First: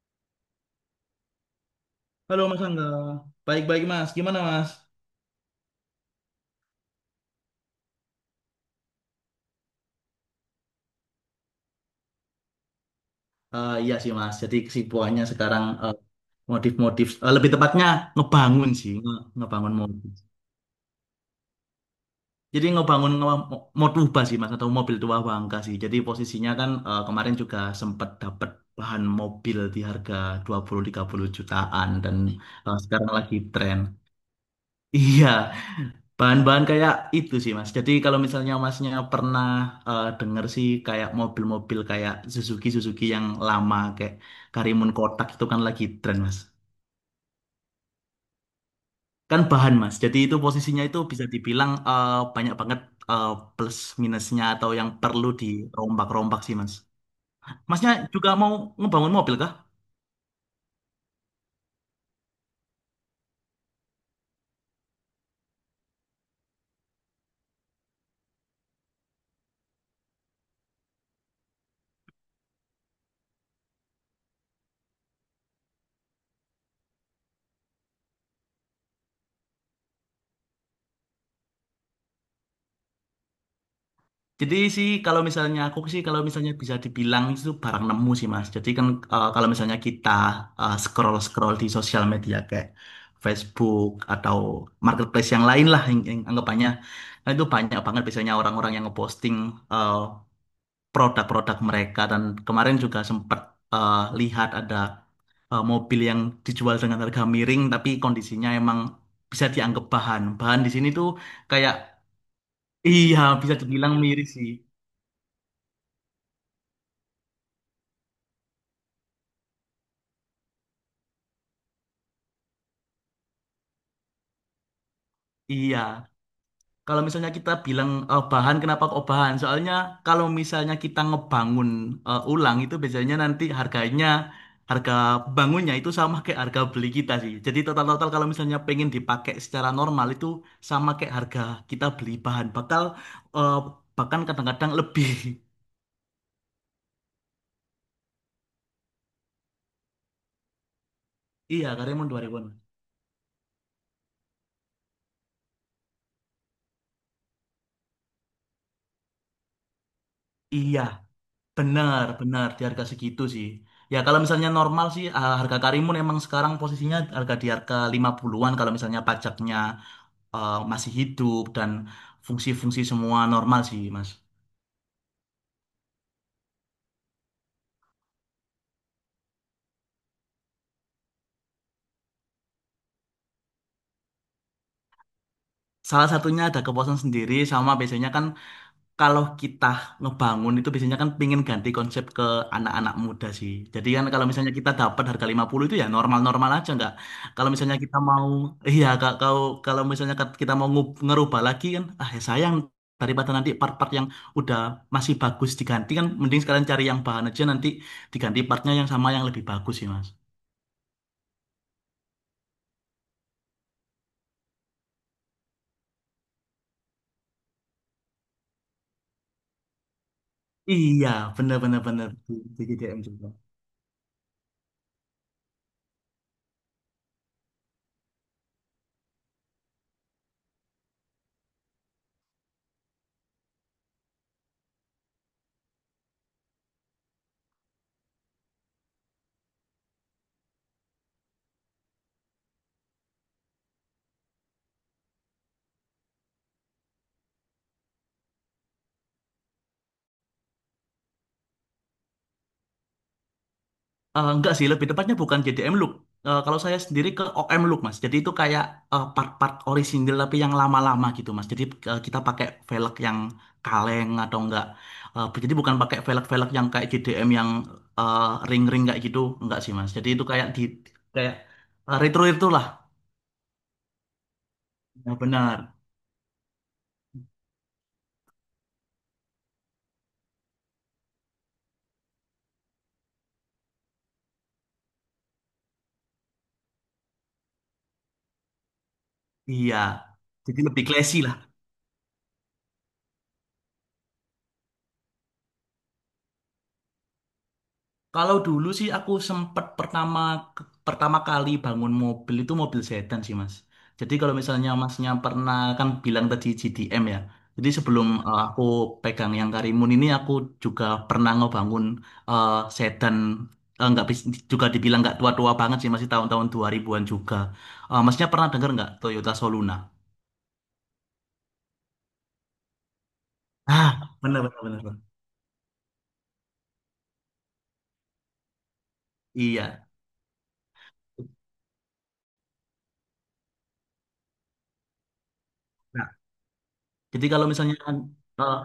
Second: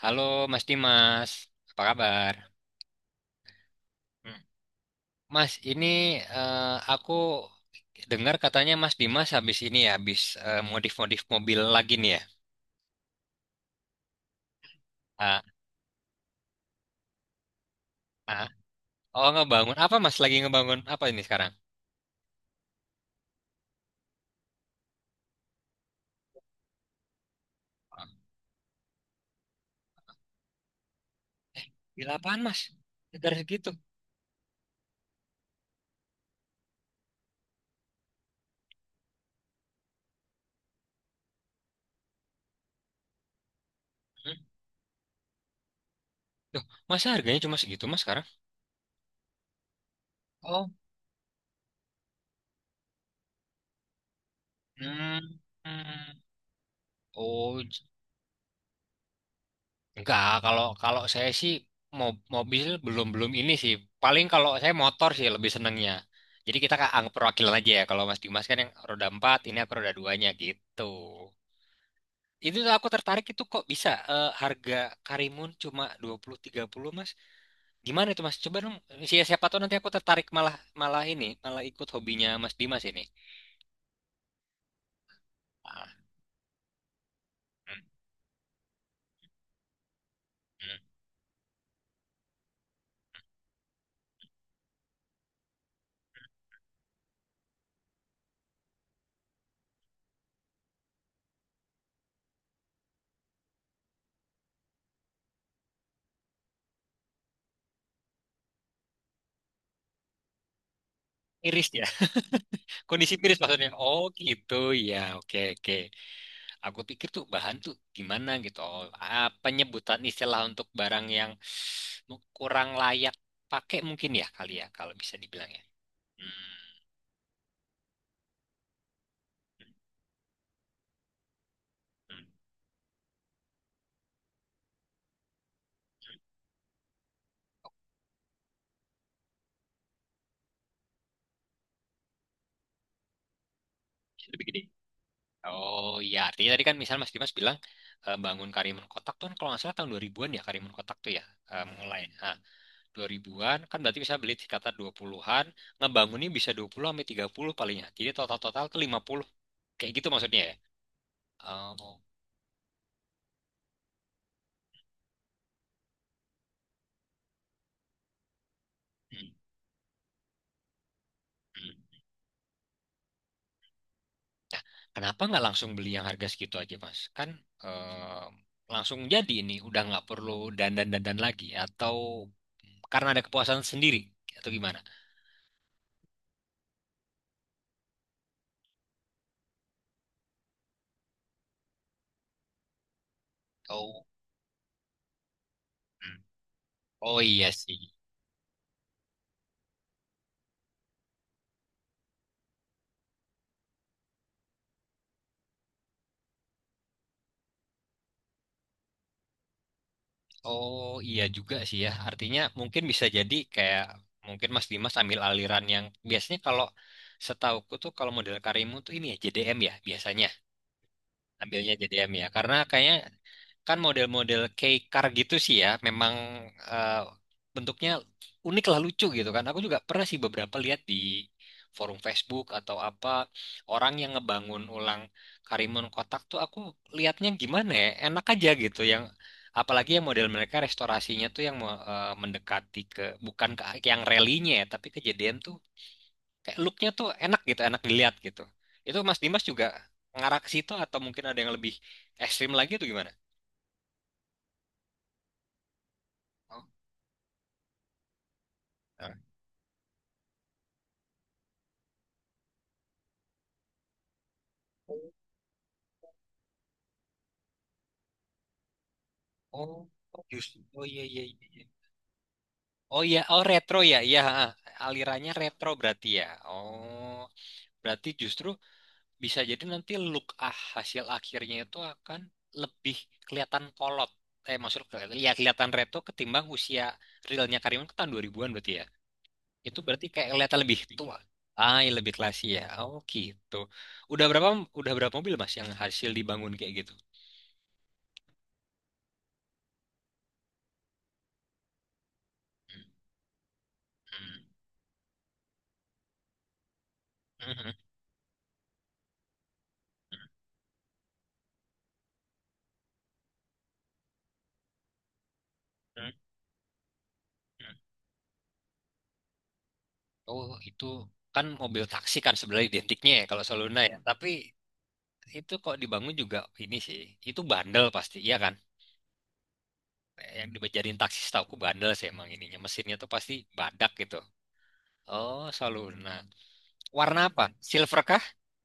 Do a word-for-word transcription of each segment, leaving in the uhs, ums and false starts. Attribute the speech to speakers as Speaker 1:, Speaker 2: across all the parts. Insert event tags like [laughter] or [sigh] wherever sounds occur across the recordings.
Speaker 1: Halo Mas Dimas, apa kabar?
Speaker 2: Halo Mas Angga. Baik-baik Mas.
Speaker 1: Hmm.
Speaker 2: Gimana Mas?
Speaker 1: Mas, ini eh, aku dengar katanya Mas Dimas habis ini ya, habis eh, modif-modif mobil lagi nih ya.
Speaker 2: Eh, iya sih Mas. Jadi kesibukannya
Speaker 1: Ah,
Speaker 2: sekarang eh, modif-modif. Eh, lebih tepatnya
Speaker 1: ah.
Speaker 2: ngebangun sih. Nge-
Speaker 1: Oh,
Speaker 2: ngebangun
Speaker 1: ngebangun. Apa
Speaker 2: mobil.
Speaker 1: Mas lagi ngebangun? Apa ini sekarang?
Speaker 2: Jadi ngebangun nge Motuba sih Mas. Atau mobil tua bangka sih. Jadi posisinya kan eh, kemarin juga sempat
Speaker 1: Eh,
Speaker 2: dapat bahan mobil di harga dua puluh, tiga puluh jutaan.
Speaker 1: gila
Speaker 2: Dan
Speaker 1: apaan Mas?
Speaker 2: eh, sekarang
Speaker 1: Negara
Speaker 2: lagi
Speaker 1: segitu.
Speaker 2: tren. Iya. Bahan-bahan kayak itu sih Mas. Jadi kalau misalnya Masnya pernah eh, denger sih kayak mobil-mobil kayak Suzuki Suzuki yang lama kayak
Speaker 1: Hmm.
Speaker 2: Karimun Kotak itu kan lagi tren Mas.
Speaker 1: Tuh, masa harganya cuma segitu Mas sekarang?
Speaker 2: Kan bahan Mas. Jadi itu
Speaker 1: Oh.
Speaker 2: posisinya itu bisa dibilang eh, banyak banget eh, plus minusnya atau yang
Speaker 1: Hmm.
Speaker 2: perlu
Speaker 1: Hmm.
Speaker 2: dirombak-rombak sih Mas.
Speaker 1: Oh.
Speaker 2: Masnya juga mau ngebangun mobil kah?
Speaker 1: Enggak, kalau kalau saya sih mo- mobil belum belum ini sih. Paling kalau saya motor sih lebih senengnya. Jadi kita kan anggap perwakilan aja ya. Kalau Mas Dimas kan yang roda empat, ini aku roda duanya gitu. Itu tuh aku tertarik itu kok bisa eh, harga Karimun cuma dua puluh tiga puluh Mas. Gimana itu Mas? Coba dong siapa siapa tahu nanti aku tertarik malah malah ini, malah ikut hobinya Mas Dimas ini.
Speaker 2: Jadi sih kalau misalnya aku
Speaker 1: Ah,
Speaker 2: sih kalau misalnya bisa dibilang itu
Speaker 1: hmm,
Speaker 2: barang nemu sih Mas. Jadi kan eh, kalau misalnya kita
Speaker 1: hmm.
Speaker 2: scroll scroll di sosial media kayak Facebook atau marketplace yang lain lah yang, yang anggapannya, nah, itu banyak banget biasanya orang-orang yang ngeposting eh, produk-produk mereka dan kemarin juga sempat eh, lihat ada eh, mobil yang dijual dengan harga miring tapi kondisinya emang bisa dianggap bahan. Bahan di sini tuh
Speaker 1: Miris
Speaker 2: kayak
Speaker 1: ya. Kondisi
Speaker 2: iya
Speaker 1: miris
Speaker 2: bisa
Speaker 1: maksudnya.
Speaker 2: dibilang
Speaker 1: Oh
Speaker 2: miris sih.
Speaker 1: gitu ya. Oke, oke. Aku pikir tuh bahan tuh gimana gitu. Oh, ah, penyebutan istilah untuk barang yang mu- kurang layak pakai mungkin ya kali ya kalau bisa dibilang ya.
Speaker 2: Iya.
Speaker 1: Hmm,
Speaker 2: Kalau misalnya kita bilang eh, bahan, kenapa kok bahan? Soalnya kalau misalnya kita ngebangun eh,
Speaker 1: hmm,
Speaker 2: ulang itu biasanya nanti harganya, harga bangunnya itu sama kayak harga beli kita sih. Jadi total-total kalau misalnya pengen dipakai secara normal itu sama kayak harga kita beli bahan. Bakal eh, bahkan
Speaker 1: bisa begini.
Speaker 2: kadang-kadang lebih. [laughs]
Speaker 1: Oh iya, artinya tadi kan misalnya Mas Dimas bilang eh, bangun Karimun Kotak tuh kan kalau nggak salah tahun dua ribu-an ya Karimun Kotak tuh ya eh,
Speaker 2: Iya,
Speaker 1: mulai.
Speaker 2: karyawan dua
Speaker 1: Nah,
Speaker 2: ribuan.
Speaker 1: dua ribu-an kan berarti bisa beli sekitar dua puluh-an, ngebangunnya bisa dua puluh sampai tiga puluh palingnya. Jadi total-total ke lima puluh. Kayak gitu maksudnya ya.
Speaker 2: Iya,
Speaker 1: Oh.
Speaker 2: benar, benar di harga segitu sih. Ya kalau misalnya normal sih eh, harga Karimun emang sekarang posisinya harga di harga lima puluhan-an kalau misalnya
Speaker 1: Hmm,
Speaker 2: pajaknya eh, masih hidup dan
Speaker 1: hmm.
Speaker 2: fungsi-fungsi semua normal sih Mas.
Speaker 1: Nah, kenapa nggak langsung beli yang harga segitu aja, Mas? Kan eh, langsung jadi ini, udah nggak perlu dandan-dandan lagi, atau karena ada kepuasan sendiri, atau gimana?
Speaker 2: Salah satunya ada kepuasan sendiri sama biasanya kan kalau kita ngebangun itu biasanya kan pingin ganti konsep ke anak-anak muda sih. Jadi kan
Speaker 1: Oh,
Speaker 2: kalau misalnya kita dapat harga lima puluh itu ya
Speaker 1: hmm.
Speaker 2: normal-normal aja nggak.
Speaker 1: Oh iya
Speaker 2: Kalau misalnya
Speaker 1: sih.
Speaker 2: kita mau [laughs] iya ka- kalau kalau misalnya kat- kita mau ngub- ngerubah lagi kan ah ya sayang daripada nanti part-part yang udah masih bagus diganti kan mending sekalian cari yang bahan aja nanti diganti partnya yang sama yang lebih bagus sih Mas.
Speaker 1: Oh iya juga sih ya. Artinya mungkin bisa jadi kayak mungkin Mas Dimas ambil aliran yang biasanya kalau setauku tuh kalau model Karimun tuh ini ya J D M ya biasanya
Speaker 2: Iya, benar
Speaker 1: ambilnya
Speaker 2: benar benar
Speaker 1: J D M ya
Speaker 2: di,
Speaker 1: karena
Speaker 2: di
Speaker 1: kayaknya
Speaker 2: J D M juga.
Speaker 1: kan model-model kayak car gitu sih ya, memang eh, bentuknya unik lah lucu gitu kan. Aku juga pernah sih beberapa lihat di forum Facebook atau apa orang yang ngebangun ulang Karimun Kotak tuh aku lihatnya gimana ya, enak aja gitu yang apalagi yang model mereka restorasinya tuh yang mau, eh, mendekati ke bukan ke ke yang relinya ya, tapi kejadian tuh kayak looknya tuh enak gitu, enak dilihat gitu. Itu Mas Dimas juga ngarah ke situ atau mungkin ada yang lebih ekstrim lagi tuh gimana?
Speaker 2: Eh, enggak sih, lebih tepatnya bukan J D M Look. Eh, kalau saya sendiri ke O M Look, Mas. Jadi itu kayak eh,
Speaker 1: Oh.
Speaker 2: part-part orisinil tapi yang lama-lama gitu, Mas. Jadi eh, kita pakai velg yang kaleng atau enggak. Eh, jadi bukan pakai velg-velg yang kayak J D M yang eh, ring-ring kayak gitu, enggak sih,
Speaker 1: Oh,
Speaker 2: Mas. Jadi
Speaker 1: oh,
Speaker 2: itu kayak
Speaker 1: justru.
Speaker 2: di
Speaker 1: Oh iya, iya,
Speaker 2: kayak
Speaker 1: iya. Iya.
Speaker 2: eh, retro itu lah.
Speaker 1: Oh iya, oh retro ya, iya. Ha, ha.
Speaker 2: Nah,
Speaker 1: Alirannya retro
Speaker 2: benar.
Speaker 1: berarti ya. Oh, berarti justru bisa jadi nanti look ah hasil akhirnya itu akan lebih kelihatan kolot. Eh, maksud kelihatan, ya kelihatan retro ketimbang usia realnya Karimun ke tahun dua ribu-an berarti ya.
Speaker 2: Iya.
Speaker 1: Itu berarti kayak kelihatan
Speaker 2: Jadi
Speaker 1: lebih
Speaker 2: lebih classy
Speaker 1: tua.
Speaker 2: lah.
Speaker 1: Ah, iya, lebih klasi ya. Oh gitu. Udah berapa udah berapa mobil Mas yang hasil dibangun kayak gitu?
Speaker 2: Kalau dulu sih aku sempet pertama pertama kali bangun mobil itu mobil
Speaker 1: Hmm,
Speaker 2: sedan sih Mas. Jadi kalau
Speaker 1: hmm,
Speaker 2: misalnya Masnya pernah kan bilang tadi G D M ya.
Speaker 1: hmm,
Speaker 2: Jadi
Speaker 1: hmm,
Speaker 2: sebelum eh, aku pegang yang Karimun ini aku juga pernah ngebangun eh, sedan eh, nggak bis- juga dibilang nggak tua-tua banget sih masih
Speaker 1: hmm.
Speaker 2: tahun-tahun dua ribuan-an juga.
Speaker 1: Hmm.
Speaker 2: Eh, masnya pernah dengar nggak Toyota Soluna?
Speaker 1: Oh, itu kan mobil taksi kan sebenarnya identiknya ya kalau Soluna
Speaker 2: Ah,
Speaker 1: ya. Tapi
Speaker 2: benar benar benar. Benar.
Speaker 1: itu kok dibangun juga ini sih. Itu bandel pasti, iya kan?
Speaker 2: Iya.
Speaker 1: Yang dibejadiin taksi setauku bandel sih emang ininya. Mesinnya tuh pasti badak gitu. Oh,
Speaker 2: Nah,
Speaker 1: Soluna. Warna
Speaker 2: jadi
Speaker 1: apa?
Speaker 2: kalau misalnya kan,
Speaker 1: Silver kah?
Speaker 2: eh,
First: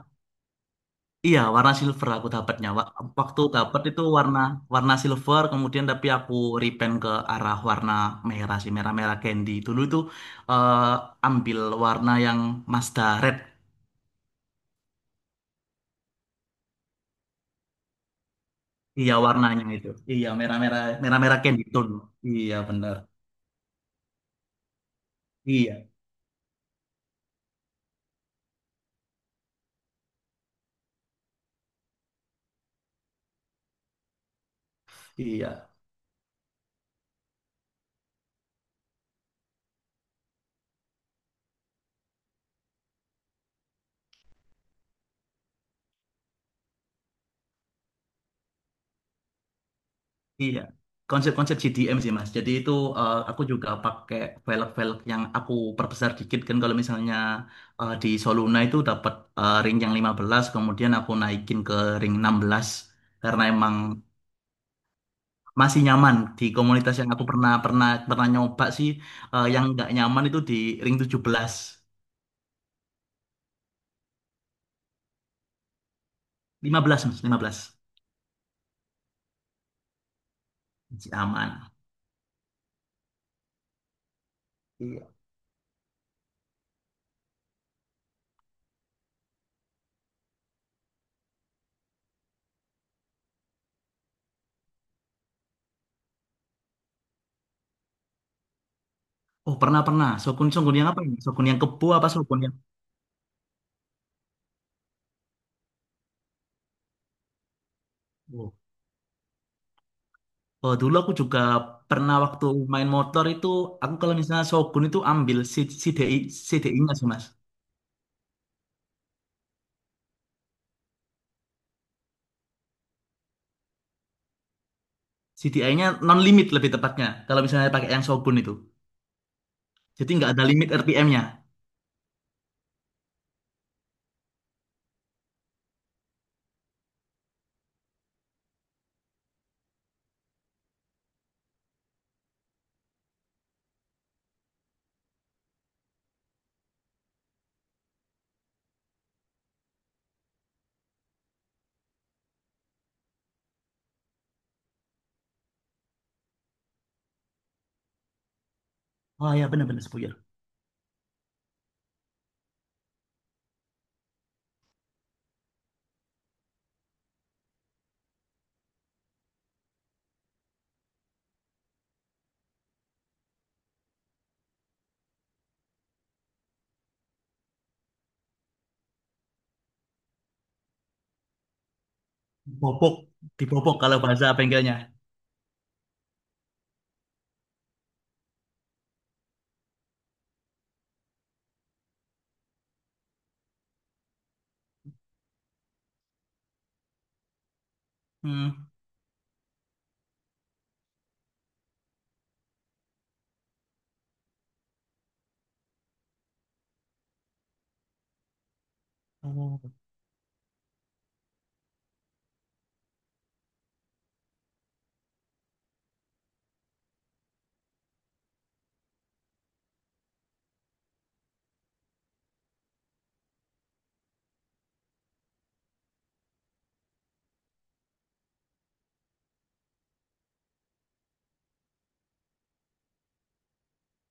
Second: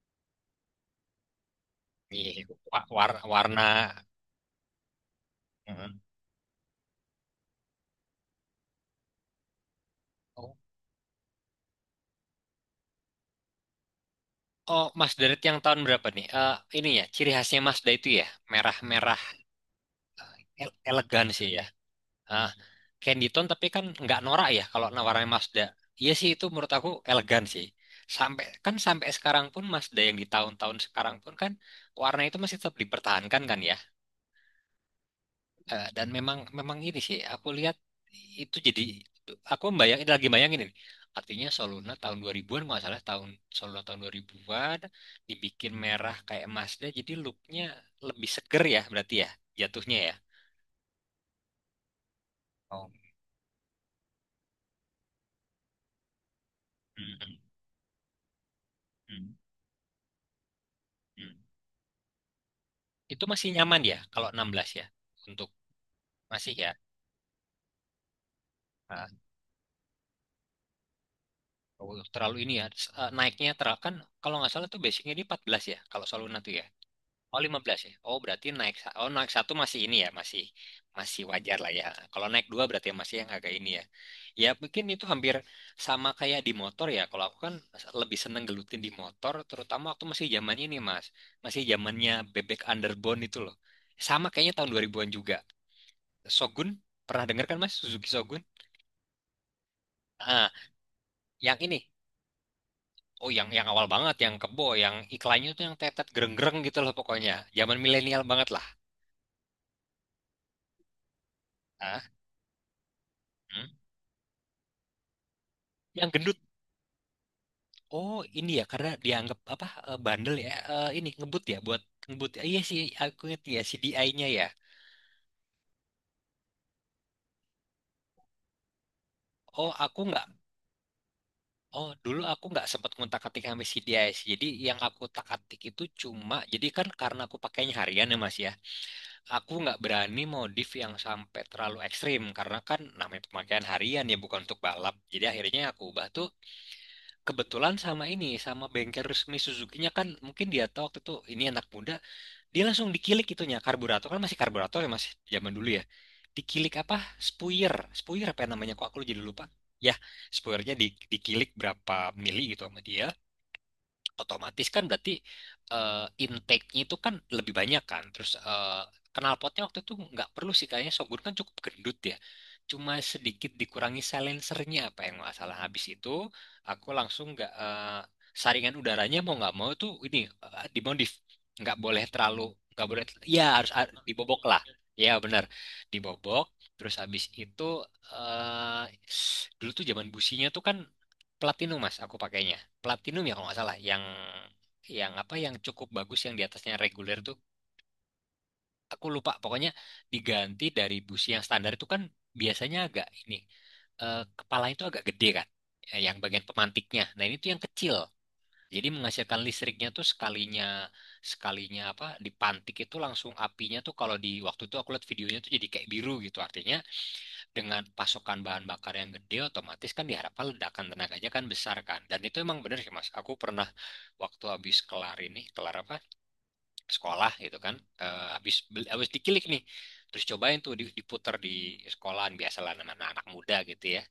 Speaker 2: iya, warna silver aku
Speaker 1: Iya,
Speaker 2: dapatnya.
Speaker 1: wa-
Speaker 2: Wa-
Speaker 1: war-
Speaker 2: Waktu
Speaker 1: warna.
Speaker 2: dapat itu warna warna silver, kemudian
Speaker 1: Mm.
Speaker 2: tapi aku repaint ke arah warna merah sih, merah-merah candy. Dulu itu
Speaker 1: Oh,
Speaker 2: eh, ambil warna yang Mazda Red.
Speaker 1: oh, Mazda yang tahun berapa nih? Eh, ini ya, ciri khasnya Mazda itu ya,
Speaker 2: Iya,
Speaker 1: merah-merah,
Speaker 2: warnanya itu. Iya,
Speaker 1: el-
Speaker 2: merah-merah
Speaker 1: elegan
Speaker 2: merah-merah
Speaker 1: sih ya.
Speaker 2: candy tone.
Speaker 1: Ah,
Speaker 2: Iya, benar.
Speaker 1: Candyton tapi kan nggak norak ya kalau nawarnya Mazda.
Speaker 2: Iya,
Speaker 1: Iya sih itu menurut aku elegan sih. Sampai kan sampai sekarang pun Mazda yang di tahun-tahun sekarang pun kan warna itu masih tetap dipertahankan kan ya.
Speaker 2: iya.
Speaker 1: Eh, dan memang memang ini sih aku lihat itu jadi aku bayangin lagi bayangin ini. Artinya Soluna tahun dua ribu-an nggak salah tahun Soluna tahun dua ribu-an dibikin merah kayak Mazda jadi looknya lebih seger ya berarti ya jatuhnya ya.
Speaker 2: Iya, konsep-konsep C D M sih Mas. Jadi itu
Speaker 1: Oh.
Speaker 2: eh, aku juga pakai velg-velg yang aku perbesar dikit kan kalau misalnya
Speaker 1: Mm-mm.
Speaker 2: eh, di Soluna itu dapat eh, ring yang lima belas, kemudian aku
Speaker 1: Mm-mm.
Speaker 2: naikin ke ring enam belas
Speaker 1: Itu
Speaker 2: karena
Speaker 1: masih
Speaker 2: emang
Speaker 1: nyaman ya kalau enam belas ya untuk
Speaker 2: masih nyaman di
Speaker 1: masih ya.
Speaker 2: komunitas yang aku pernah pernah pernah nyoba sih
Speaker 1: Ah,
Speaker 2: eh, yang nggak nyaman itu di ring tujuh belas
Speaker 1: terlalu ini ya eh, naiknya terlalu kan kalau nggak salah tuh basicnya di empat belas ya kalau Soluna tuh ya.
Speaker 2: lima belas Mas,
Speaker 1: Oh,
Speaker 2: lima belas.
Speaker 1: lima belas ya. Oh berarti naik sa- oh naik satu masih ini ya masih
Speaker 2: Masih
Speaker 1: masih wajar
Speaker 2: aman.
Speaker 1: lah ya. Kalau naik dua berarti masih yang agak ini ya. Ya mungkin itu
Speaker 2: Iya.
Speaker 1: hampir sama kayak di motor ya. Kalau aku kan lebih seneng gelutin di motor terutama waktu masih zaman ini Mas. Masih zamannya bebek underbone itu loh. Sama kayaknya tahun dua ribu-an juga. Shogun pernah dengar kan Mas Suzuki Shogun?
Speaker 2: Oh, pernah pernah. Shogun
Speaker 1: Ah,
Speaker 2: Shogun yang apa ini? Shogun
Speaker 1: yang
Speaker 2: yang
Speaker 1: ini.
Speaker 2: kebo apa Shogun yang?
Speaker 1: Oh, yang yang awal banget, yang kebo, yang iklannya tuh yang tetet gereng-gereng gitu loh pokoknya. Zaman milenial banget
Speaker 2: Oh.
Speaker 1: lah.
Speaker 2: Oh, dulu aku juga
Speaker 1: Hah?
Speaker 2: pernah waktu main motor itu,
Speaker 1: Hmm?
Speaker 2: aku kalau misalnya Shogun itu ambil C-
Speaker 1: Yang
Speaker 2: CDI,
Speaker 1: gendut.
Speaker 2: C D I-nya sih mas.
Speaker 1: Oh, ini ya karena dianggap apa eh, bandel ya. Eh, ini ngebut ya buat ngebut. Eh, iya sih, aku inget ya C D I-nya ya.
Speaker 2: C D I nya non-limit lebih tepatnya, kalau misalnya pakai yang Shogun itu.
Speaker 1: Oh, aku
Speaker 2: Jadi
Speaker 1: nggak.
Speaker 2: nggak ada limit R P M-nya.
Speaker 1: Oh, dulu aku nggak sempat ngontak atik sama C D I sih. Jadi yang aku utak-atik itu cuma, jadi kan karena aku pakainya harian ya Mas ya. Aku nggak berani modif yang sampai terlalu ekstrim karena kan namanya pemakaian harian ya bukan untuk balap. Jadi akhirnya aku ubah tuh kebetulan sama ini sama bengkel resmi Suzuki-nya kan mungkin dia tahu waktu itu ini anak muda dia langsung dikilik itunya karburator kan masih karburator ya masih zaman dulu ya dikilik apa spuyer spuyer apa namanya kok aku jadi
Speaker 2: Oh
Speaker 1: lupa,
Speaker 2: ya benar-benar
Speaker 1: ya
Speaker 2: sepuyar.
Speaker 1: spuyernya di, dikilik berapa mili gitu sama dia otomatis kan berarti eh, intake-nya itu kan lebih banyak kan. Terus eh, knalpotnya waktu itu nggak perlu sih kayaknya Shogun kan cukup gendut ya. Cuma sedikit dikurangi silencernya apa yang nggak salah. Habis itu aku langsung nggak eh, saringan udaranya mau nggak mau tuh ini eh, dimodif. Nggak boleh terlalu nggak
Speaker 2: Bobok,
Speaker 1: boleh ya harus
Speaker 2: dibobok
Speaker 1: har-
Speaker 2: kalau bahasa
Speaker 1: dibobok lah.
Speaker 2: bengkelnya.
Speaker 1: Ya benar dibobok. Terus habis itu eh, dulu tuh zaman businya tuh kan platinum mas aku pakainya platinum ya kalau nggak salah yang yang apa yang cukup bagus yang di atasnya reguler tuh
Speaker 2: Hmm.
Speaker 1: aku lupa pokoknya diganti dari busi yang standar itu kan biasanya agak ini eh, kepala itu agak gede kan eh, yang bagian pemantiknya nah ini tuh yang kecil jadi menghasilkan
Speaker 2: Oh.
Speaker 1: listriknya tuh sekalinya sekalinya apa dipantik itu langsung apinya tuh kalau di waktu itu aku lihat videonya tuh jadi kayak biru gitu artinya dengan pasokan bahan bakar yang gede otomatis kan diharapkan ledakan tenaganya kan besar kan dan itu emang bener sih mas aku pernah waktu habis kelar ini kelar apa sekolah gitu kan eh, habis beli- habis dikilik nih terus cobain tuh di- diputer di sekolahan biasalah nama anak muda gitu ya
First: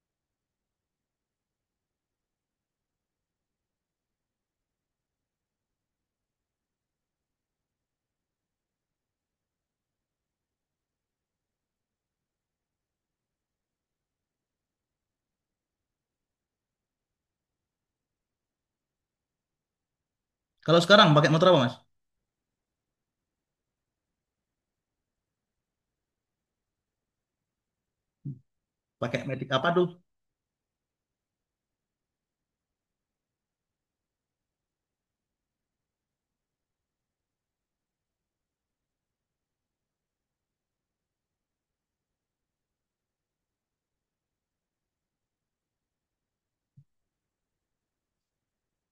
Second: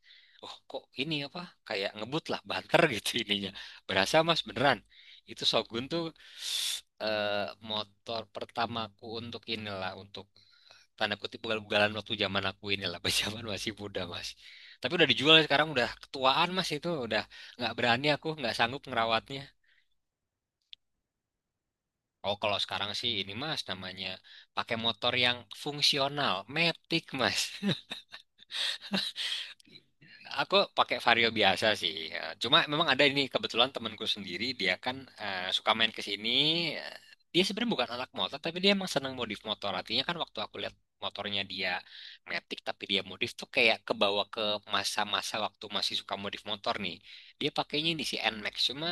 Speaker 1: oh kok ini apa kayak ngebut lah banter [laughs] gitu ininya berasa mas beneran itu Shogun tuh eh, motor pertamaku untuk inilah untuk tanda kutip ugal-ugalan waktu zaman aku inilah [laughs] pas zaman masih muda mas tapi udah dijual sekarang udah ketuaan mas itu udah nggak berani aku nggak sanggup ngerawatnya.
Speaker 2: Kalau sekarang pakai motor apa mas?
Speaker 1: Oh kalau sekarang sih ini mas namanya pakai motor yang fungsional metik mas. [laughs]
Speaker 2: Pakai Matic apa tuh?
Speaker 1: Aku pakai Vario biasa sih. Ya, cuma memang ada ini kebetulan temanku sendiri dia kan eh, suka main ke sini. Eh, Dia sebenarnya bukan anak motor tapi dia emang seneng modif motor. Artinya kan waktu aku lihat motornya dia metik tapi dia modif tuh kayak kebawa ke masa-masa waktu masih suka modif motor nih. Dia pakainya ini si en max cuma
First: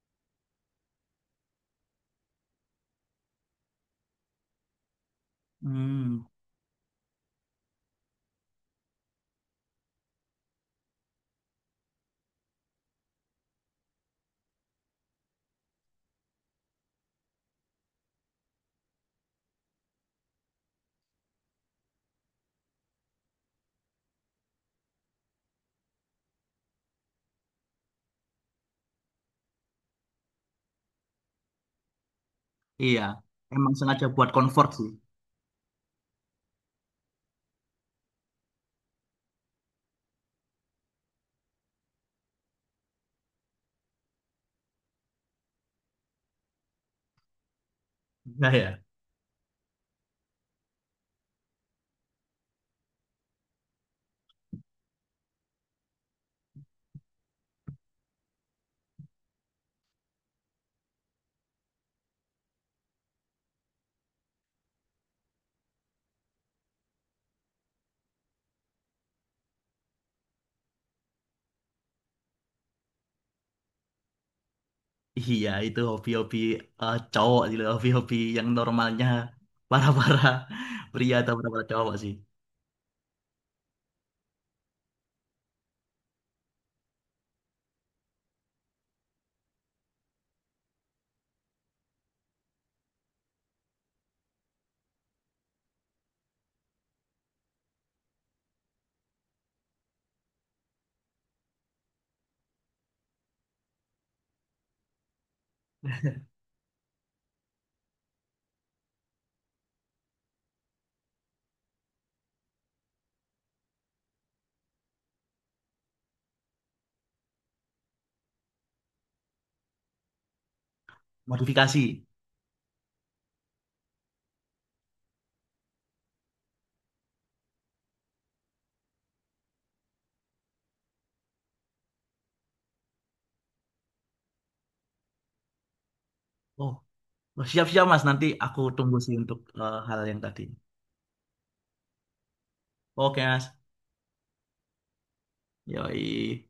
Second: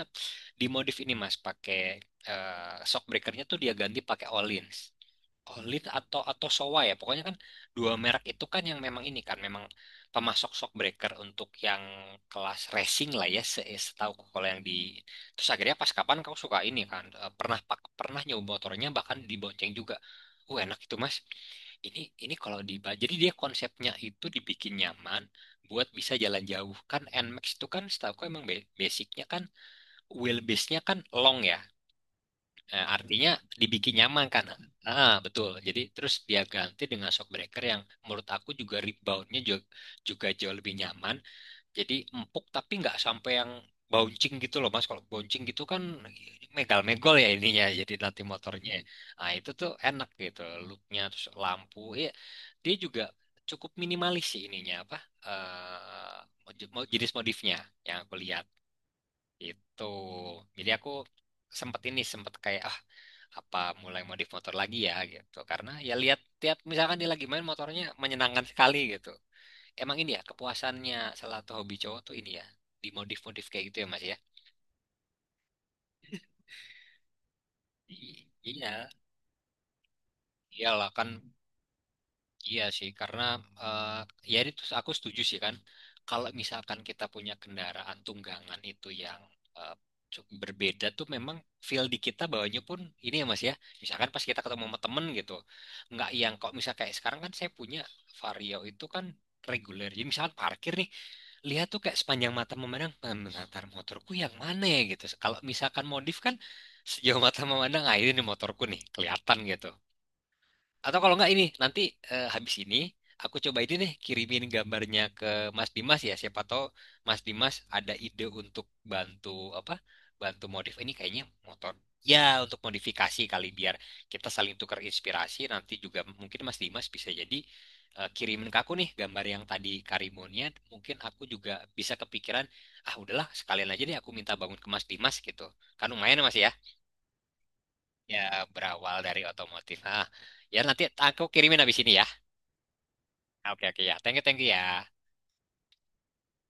Speaker 1: dimodif ini Mas pakai eh shock breakernya tuh dia ganti pakai Olins. Olit atau
Speaker 2: Hmm.
Speaker 1: atau Showa ya. Pokoknya kan dua merek itu kan yang memang ini kan memang pemasok shockbreaker untuk yang kelas racing lah ya se setahuku kalau yang di terus akhirnya pas kapan kau suka ini kan eh, pernah pak pernah nyoba motornya bahkan dibonceng juga. Uh enak itu Mas. Ini ini kalau di jadi dia konsepnya itu dibikin nyaman buat bisa jalan jauh kan en max itu kan setahuku emang be- basicnya kan wheelbase-nya kan long ya. Eh,
Speaker 2: Iya,
Speaker 1: artinya
Speaker 2: emang
Speaker 1: dibikin
Speaker 2: sengaja
Speaker 1: nyaman
Speaker 2: buat
Speaker 1: kan.
Speaker 2: comfort sih.
Speaker 1: Ah, betul. Jadi terus dia ganti dengan shockbreaker yang menurut aku juga reboundnya juga, juga jauh lebih nyaman. Jadi empuk tapi nggak sampai yang bouncing gitu loh Mas. Kalau bouncing gitu kan megal-megol ya ininya. Jadi nanti
Speaker 2: Nah,
Speaker 1: motornya.
Speaker 2: ya.
Speaker 1: Nah itu tuh enak gitu. Looknya terus lampu. Ya, dia juga cukup minimalis sih ininya apa. eh, mod- mod- jenis modifnya yang aku lihat. Itu. Jadi aku sempet ini sempet kayak ah apa mulai modif motor lagi ya gitu. Karena ya lihat tiap misalkan dia lagi main motornya menyenangkan sekali gitu. Emang ini ya kepuasannya salah satu hobi cowok tuh ini ya dimodif-modif kayak gitu ya Mas ya.
Speaker 2: Iya, itu hobi-hobi eh, cowok gitu, hobi-hobi
Speaker 1: I-
Speaker 2: yang
Speaker 1: Iya,
Speaker 2: normalnya para-para
Speaker 1: iyalah
Speaker 2: [laughs]
Speaker 1: kan.
Speaker 2: pria atau para-para cowok sih.
Speaker 1: Iya sih, karena eh, ya itu aku setuju sih kan. Kalau misalkan kita punya kendaraan tunggangan itu yang eh, cukup berbeda tuh memang feel di kita bawanya pun ini ya Mas ya. Misalkan pas kita ketemu sama temen gitu. Nggak yang kok misal kayak sekarang kan saya punya Vario itu kan reguler. Jadi misalkan parkir nih, lihat tuh kayak sepanjang mata memandang, "Hmm, latar motorku yang mana ya gitu. Kalau misalkan modif kan sejauh mata memandang, ah ini nih motorku nih, kelihatan gitu. Atau kalau nggak ini nanti eh, habis ini aku coba ini deh kirimin gambarnya ke Mas Dimas ya. Siapa tahu Mas Dimas ada ide untuk bantu apa? Bantu modif ini kayaknya motor.
Speaker 2: Modifikasi.
Speaker 1: Ya untuk modifikasi kali biar kita saling tukar inspirasi. Nanti juga mungkin Mas Dimas bisa jadi eh, kirimin ke aku nih gambar yang tadi Karimunnya. Mungkin aku juga bisa kepikiran ah udahlah sekalian aja deh aku minta bangun ke Mas Dimas gitu. Kan lumayan ya, Mas ya.
Speaker 2: Oh, oh, siap-siap Mas, nanti
Speaker 1: Ya
Speaker 2: aku tunggu
Speaker 1: berawal
Speaker 2: sih
Speaker 1: dari
Speaker 2: untuk
Speaker 1: otomotif.
Speaker 2: eh, hal
Speaker 1: Ah,
Speaker 2: yang tadi.
Speaker 1: ya nanti aku kirimin habis ini ya.
Speaker 2: Oke Mas,
Speaker 1: Ah, oke, oke ya. Thank you, thank you ya.
Speaker 2: yoi.